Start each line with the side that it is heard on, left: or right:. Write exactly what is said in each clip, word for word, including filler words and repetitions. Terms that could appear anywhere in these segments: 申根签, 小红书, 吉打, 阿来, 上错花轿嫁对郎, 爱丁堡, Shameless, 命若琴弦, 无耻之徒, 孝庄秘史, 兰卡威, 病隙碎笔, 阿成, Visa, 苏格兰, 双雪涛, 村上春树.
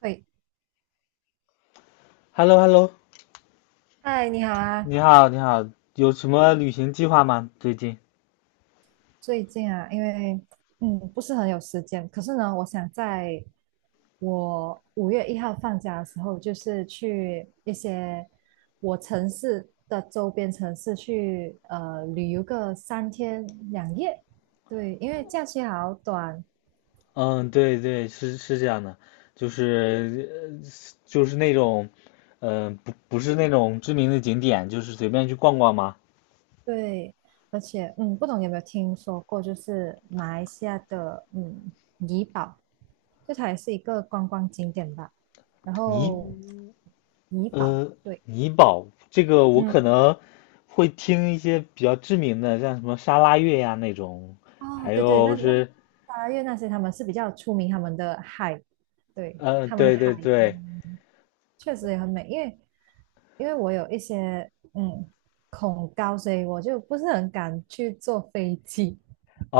right: 可以
left: h e l l o h e l l o
right: 嗨，你好啊。
left: 你好，你好，有什么旅行计划吗？最近？
right: 最近啊，因为嗯不是很有时间，可是呢，我想在我五月一号放假的时候，就是去一些我城市的周边城市去呃旅游个三天两夜。对，因为假期好短，
left: 嗯，对对，是是这样的，就是呃就是那种，呃，不不是那种知名的景点，就是随便去逛逛吗？
right: 对，而且嗯，不懂你有没有听说过，就是马来西亚的嗯怡保，就它也是一个观光景点吧。然
left: 尼，
right: 后怡保，
left: 呃，
right: 对，
left: 尼宝，这个我可
right: 嗯，
left: 能会听一些比较知名的，像什么沙拉越呀那种，
right: 哦，
left: 还
right: 对对，
left: 有
right: 那那
left: 是，
right: 八月那些他们是比较出名他们的海，对，
left: 呃，
right: 他们的
left: 对
right: 海，
left: 对对，
right: 嗯，确实也很美。因为因为我有一些嗯恐高，所以我就不是很敢去坐飞机，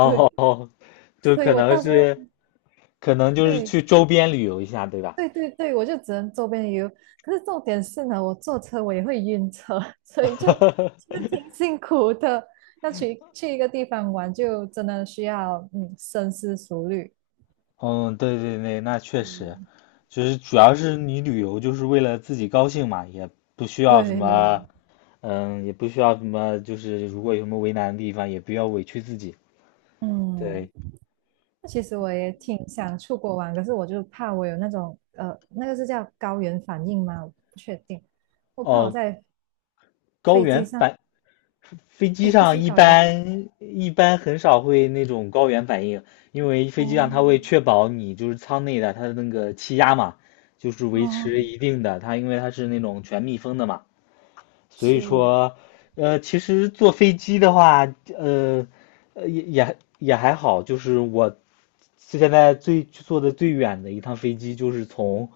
right: 对，
left: 就
right: 所以
left: 可
right: 我
left: 能
right: 到时
left: 是，
right: 在
left: 可能就是
right: 对。
left: 去周边旅游一下，对吧？
right: 对对对，我就只能周边游。可是重点是呢，我坐车我也会晕车，所以就其实 挺 辛苦的。要去去一个地方玩，就真的需要嗯深思熟虑。
left: 嗯，对对对，那确实，
right: 嗯，
left: 就是主要是你旅游就是为了自己高兴嘛，也不需要什
right: 对，
left: 么，
right: 嗯，
left: 嗯，也不需要什么，就是如果有什么为难的地方，也不要委屈自己。对，
right: 那其实我也挺想出国玩，可是我就怕我有那种呃，那个是叫高原反应吗？我不确定，我怕我
left: 哦，
right: 在
left: 高
right: 飞
left: 原
right: 机上，
left: 反飞机
right: 哎，不
left: 上
right: 是
left: 一
right: 高原反
left: 般一般很少会那种高原反应，因为
right: 应，
left: 飞机
right: 哦
left: 上它会确保你就是舱内的它的那个气压嘛，就是维
right: 哦，
left: 持一定的，它因为它是那种全密封的嘛。所以
right: 是，
left: 说，呃，其实坐飞机的话，呃，呃也也也还好，就是我现在最坐的最远的一趟飞机，就是从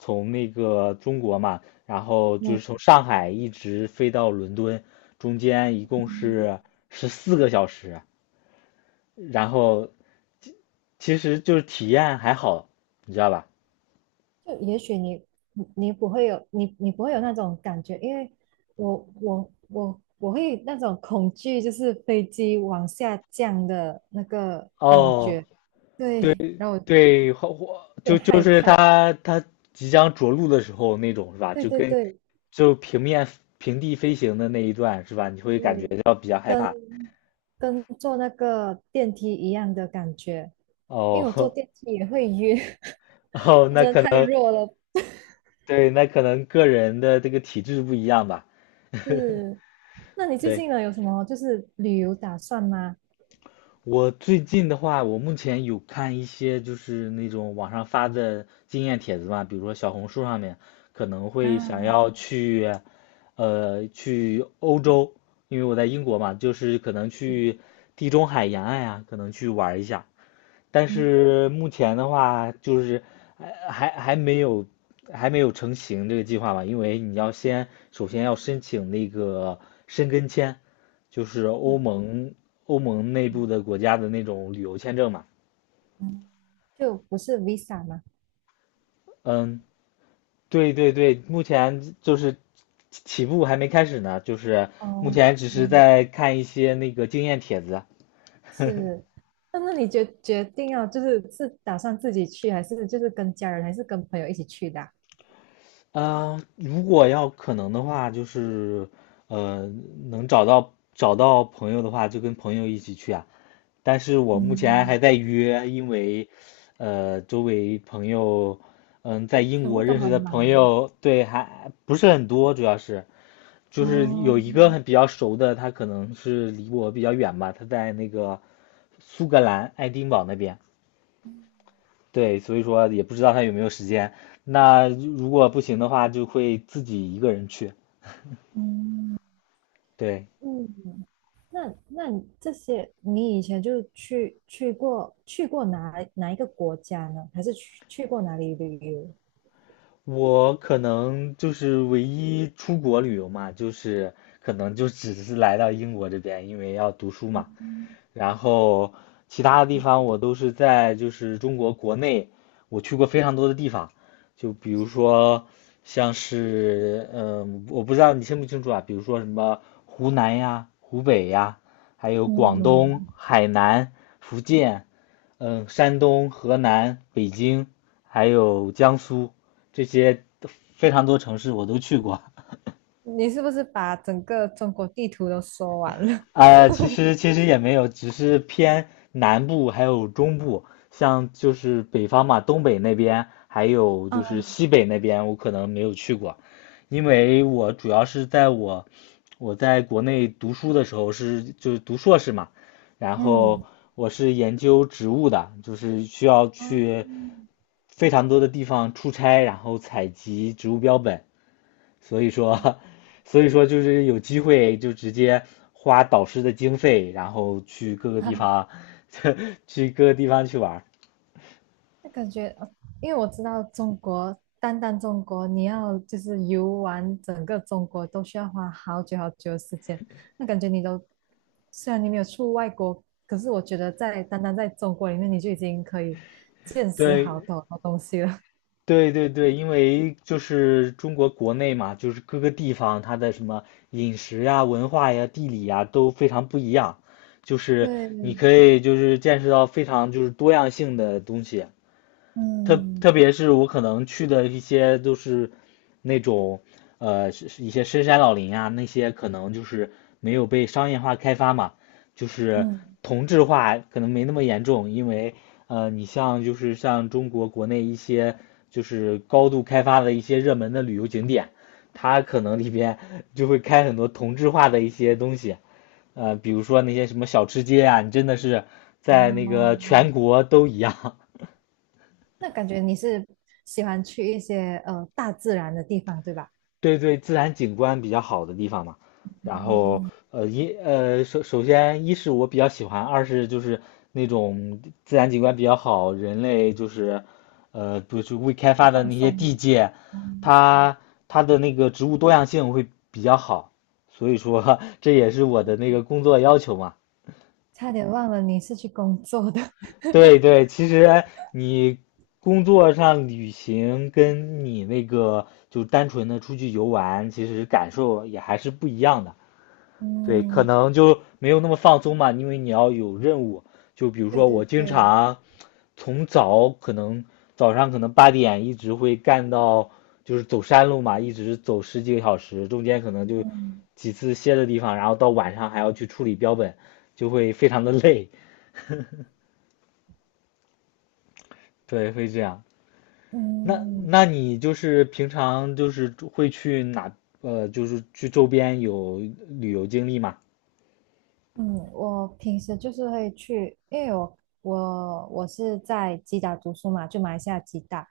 left: 从那个中国嘛，然后就是
right: 嗯，
left: 从上海一直飞到伦敦，中间一共是十四个小时，然后其实就是体验还好，你知道吧？
right: 就也许你你你不会有你你不会有那种感觉，因为我我我我会那种恐惧，就是飞机往下降的那个感
left: 哦，
right: 觉，
left: 对
right: 对，然后我有
left: 对，火火
right: 点
left: 就就
right: 害
left: 是
right: 怕，
left: 他他即将着陆的时候那种是吧？
right: 对
left: 就
right: 对
left: 跟
right: 对
left: 就平面平地飞行的那一段是吧？你会感觉
right: 对，
left: 到比较害
right: 跟
left: 怕。
right: 跟坐那个电梯一样的感觉，因为我坐
left: 哦
right: 电梯也会晕，
left: 哦，那
right: 真的
left: 可
right: 太
left: 能
right: 弱了，
left: 对，那可能个人的这个体质不一样吧。
right: 是。那你最
left: 对，
right: 近呢有什么就是旅游打算吗？
left: 我最近的话，我目前有看一些就是那种网上发的经验帖子嘛，比如说小红书上面可能会想
right: 啊，
left: 要去，呃，去欧洲，因为我在英国嘛，就是可能去
right: 嗯
left: 地中海沿岸啊，可能去玩一下。但
right: 嗯。
left: 是目前的话，就是还还还没有还没有成型这个计划吧，因为你要先首先要申请那个申根签，就是
right: 哦
left: 欧盟欧盟内部的国家的那种旅游签证嘛。
right: 嗯，就不是 Visa 吗？
left: 嗯，对对对，目前就是起步还没开始呢，就是目
right: 哦，
left: 前只是
right: 嗯，
left: 在看一些那个经验帖子。
right: 是。那那你决决定要就是是打算自己去，还是就是跟家人，还是跟朋友一起去的啊
left: 啊，如果要可能的话，就是呃，能找到找到朋友的话，就跟朋友一起去啊。但是我目前
right: 嗯，
left: 还在约，因为呃，周围朋友，嗯，在英
right: 全部
left: 国
right: 都
left: 认识
right: 很
left: 的朋
right: 忙。
left: 友，对，还不是很多，主要是就是
right: 哦，
left: 有一个很比较熟的，他可能是离我比较远吧，他在那个苏格兰爱丁堡那边。对，所以说也不知道他有没有时间。那如果不行的话，就会自己一个人去。
right: 嗯
left: 对，
right: 嗯，那那你这些你以前就去去过去过哪哪一个国家呢？还是去去过哪里旅游？
left: 我可能就是唯一出国旅游嘛，就是可能就只是来到英国这边，因为要读书嘛。
right: 嗯，
left: 然后其他的地方我都是在就是中国国内，我去过非常多的地方，就比如说像是嗯，我不知道你清不清楚啊，比如说什么湖南呀、湖北呀，还有广东、
right: 嗯
left: 海南、福建，嗯，山东、河南、北京，还有江苏这些非常多城市我都去过。
right: 你是不是把整个中国地图都说完了？
left: 呃，其实其实也没有，只是偏南部还有中部，像就是北方嘛，东北那边还有 就是
right: 嗯
left: 西北那边，我可能没有去过，因为我主要是在我我在国内读书的时候是就是读硕士嘛，然后
right: 嗯，
left: 我是研究植物的，就是需要
right: 哦，
left: 去非常多的地方出差，然后采集植物标本，所以说，所以说就是有机会就直接花导师的经费，然后去各个地 方，去各个地方去玩儿。
right: 那感觉，呃因为我知道中国，单单中国，你要就是游玩整个中国都需要花好久好久的时间。那感觉你都，虽然你没有出外国，可是我觉得在单单在中国里面，你就已经可以见识好多好多东西了。
left: 对对对对，因为就是中国国内嘛，就是各个地方它的什么饮食呀、文化呀、地理呀都非常不一样，就 是
right: 对，
left: 你可以就是见识到非常就是多样性的东西。特特
right: 嗯
left: 别是我可能去的一些都是那种呃是一些深山老林啊，那些可能就是没有被商业化开发嘛，就是
right: 嗯，
left: 同质化可能没那么严重，因为呃你像就是像中国国内一些就是高度开发的一些热门的旅游景点，它可能里边 就会开很多同质化的一些东西。呃，比如说那些什么小吃街啊，你真的是在那
right: 哦，
left: 个全国都一样，
right: 那感觉你是喜欢去一些呃大自然的地方，对吧？
left: 对对，自然景观比较好的地方嘛。然后，
right: 嗯，
left: 呃，一呃，首首先，一是我比较喜欢，二是就是那种自然景观比较好，人类就是，呃，不是未开
right: 比较
left: 发的
right: 放
left: 那些地
right: 松。
left: 界，
right: 嗯
left: 它它的那个植物多样性会比较好，所以说 这也是我的
right: 嗯
left: 那个
right: 嗯
left: 工作要求嘛。
right: 差点忘了你是去工作的。
left: 对对，其实你工作上旅行跟你那个就单纯的出去游玩，其实感受也还是不一样的。对，可
right: 嗯，
left: 能就没有那么放松嘛，因为你要有任务。就比如
right: 对
left: 说，
right: 对
left: 我经
right: 对，
left: 常从早可能早上可能八点一直会干到，就是走山路嘛，一直走十几个小时，中间可能就
right: 嗯
left: 几次歇的地方，然后到晚上还要去处理标本，就会非常的累。对，会这样。那
right: 嗯，
left: 那你就是平常就是会去哪？呃，就是去周边有旅游经历吗？
right: 嗯，我平时就是会去，因为我我我是在吉打读书嘛，就马来西亚吉打，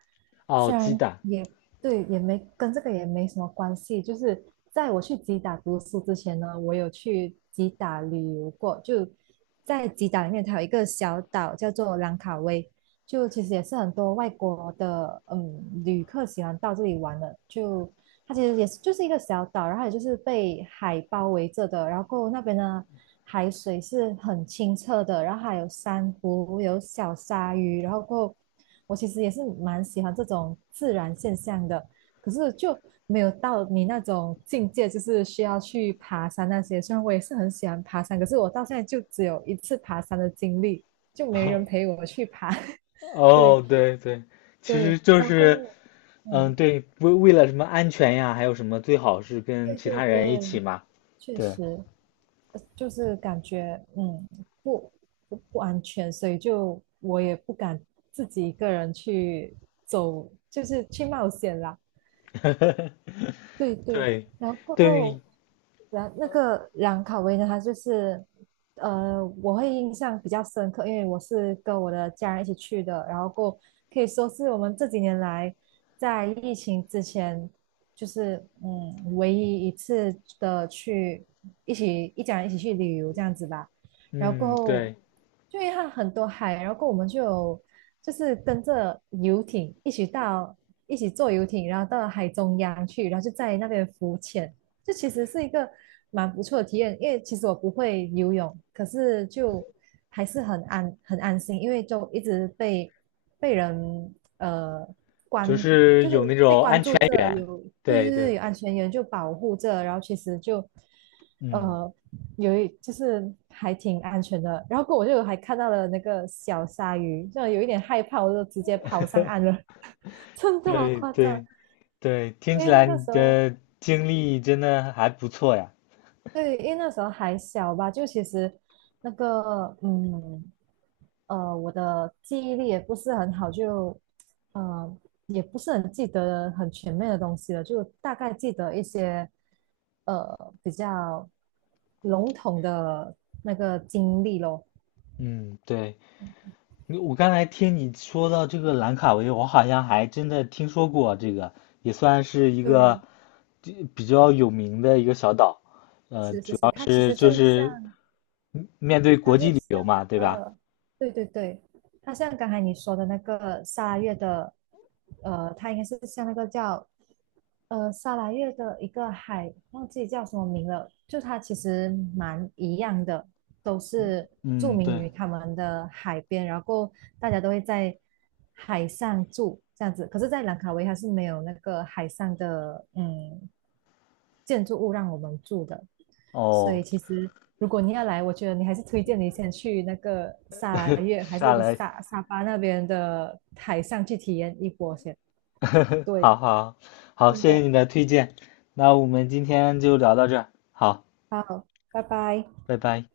left: 哦，
right: 虽
left: 鸡
right: 然
left: 蛋。
right: 也对，也没跟这个也没什么关系，就是在我去吉打读书之前呢，我有去吉打旅游过，就在吉打里面，它有一个小岛叫做兰卡威，就其实也是很多外国的嗯旅客喜欢到这里玩的，就它其实也是就是一个小岛，然后也就是被海包围着的，然后那边呢，海水是很清澈的，然后还有珊瑚，有小鲨鱼，然后过后我其实也是蛮喜欢这种自然现象的，可是就没有到你那种境界，就是需要去爬山那些。虽然我也是很喜欢爬山，可是我到现在就只有一次爬山的经历，就没人 陪我去爬。对
left: 哦，对对，其实
right: 对，
left: 就
right: 然
left: 是，
right: 后嗯，
left: 嗯，对，为为了什么安全呀，还有什么最好是跟
right: 对
left: 其
right: 对
left: 他
right: 对。
left: 人一起嘛，
right: 确
left: 对，
right: 实，呃就是感觉嗯不不不安全，所以就我也不敢自己一个人去走，就是去冒险啦。对对，
left: 对，
right: 然后过
left: 对，
right: 后，然那个兰卡威呢，它就是，呃，我会印象比较深刻，因为我是跟我的家人一起去的，然后过后可以说是我们这几年来在疫情之前，就是嗯，唯一一次的去一起一家人一起去旅游这样子吧。然后过
left: 嗯，
right: 后
left: 对，
right: 就因为它很多海，然后后我们就有就是跟着游艇一起到一起坐游艇，然后到海中央去，然后就在那边浮潜，这其实是一个蛮不错的体验。因为其实我不会游泳，可是就还是很安很安心，因为就一直被被人呃
left: 就
right: 关，
left: 是
right: 就是
left: 有那
right: 被
left: 种
right: 关
left: 安全
right: 注着，
left: 员，
right: 有对
left: 对
right: 对对，
left: 对，
right: 有安全员就保护着，然后其实就
left: 嗯，
right: 呃有一就是还挺安全的。然后过我就还看到了那个小鲨鱼，就有一点害怕，我就直接跑上岸了，真的好
left: 对
right: 夸张。
left: 对对，
right: 因
left: 听起
right: 为那
left: 来
right: 个
left: 你
right: 时候，
left: 的经历真的还不错呀，
right: 对，因为那时候还小吧，就其实那个嗯呃，我的记忆力也不是很好，就呃也不是很记得很全面的东西了，就大概记得一些呃比较笼统的那个经历咯。
left: 嗯，对。你我刚才听你说到这个兰卡威，我好像还真的听说过这个，也算是一个
right: 对，
left: 这比较有名的一个小岛，呃，
right: 是是
left: 主
right: 是，
left: 要
right: 它其
left: 是
right: 实
left: 就
right: 就
left: 是
right: 像，
left: 嗯面对
right: 它
left: 国
right: 就
left: 际旅
right: 像
left: 游
right: 那
left: 嘛，对吧？
right: 个，对对对，它像刚才你说的那个沙拉月的，呃，它应该是像那个叫，呃，沙拉月的一个海，忘记叫什么名了，就它其实蛮一样的，都是著
left: 嗯，
right: 名
left: 对，
right: 于他们的海边，然后大家都会在海上住这样子，可是，在兰卡威它是没有那个海上的，嗯，建筑物让我们住的。所
left: 哦，
right: 以其实如果你要来，我觉得你还是推荐你先去那个沙拉 月，还
left: 下
right: 是
left: 来，
right: 沙沙巴那边的海上去体验一波先。对，
left: 好好好，
right: 真
left: 谢谢
right: 的，
left: 你的推荐，那我们今天就聊到这儿，好，
right: 好，拜拜。
left: 拜拜。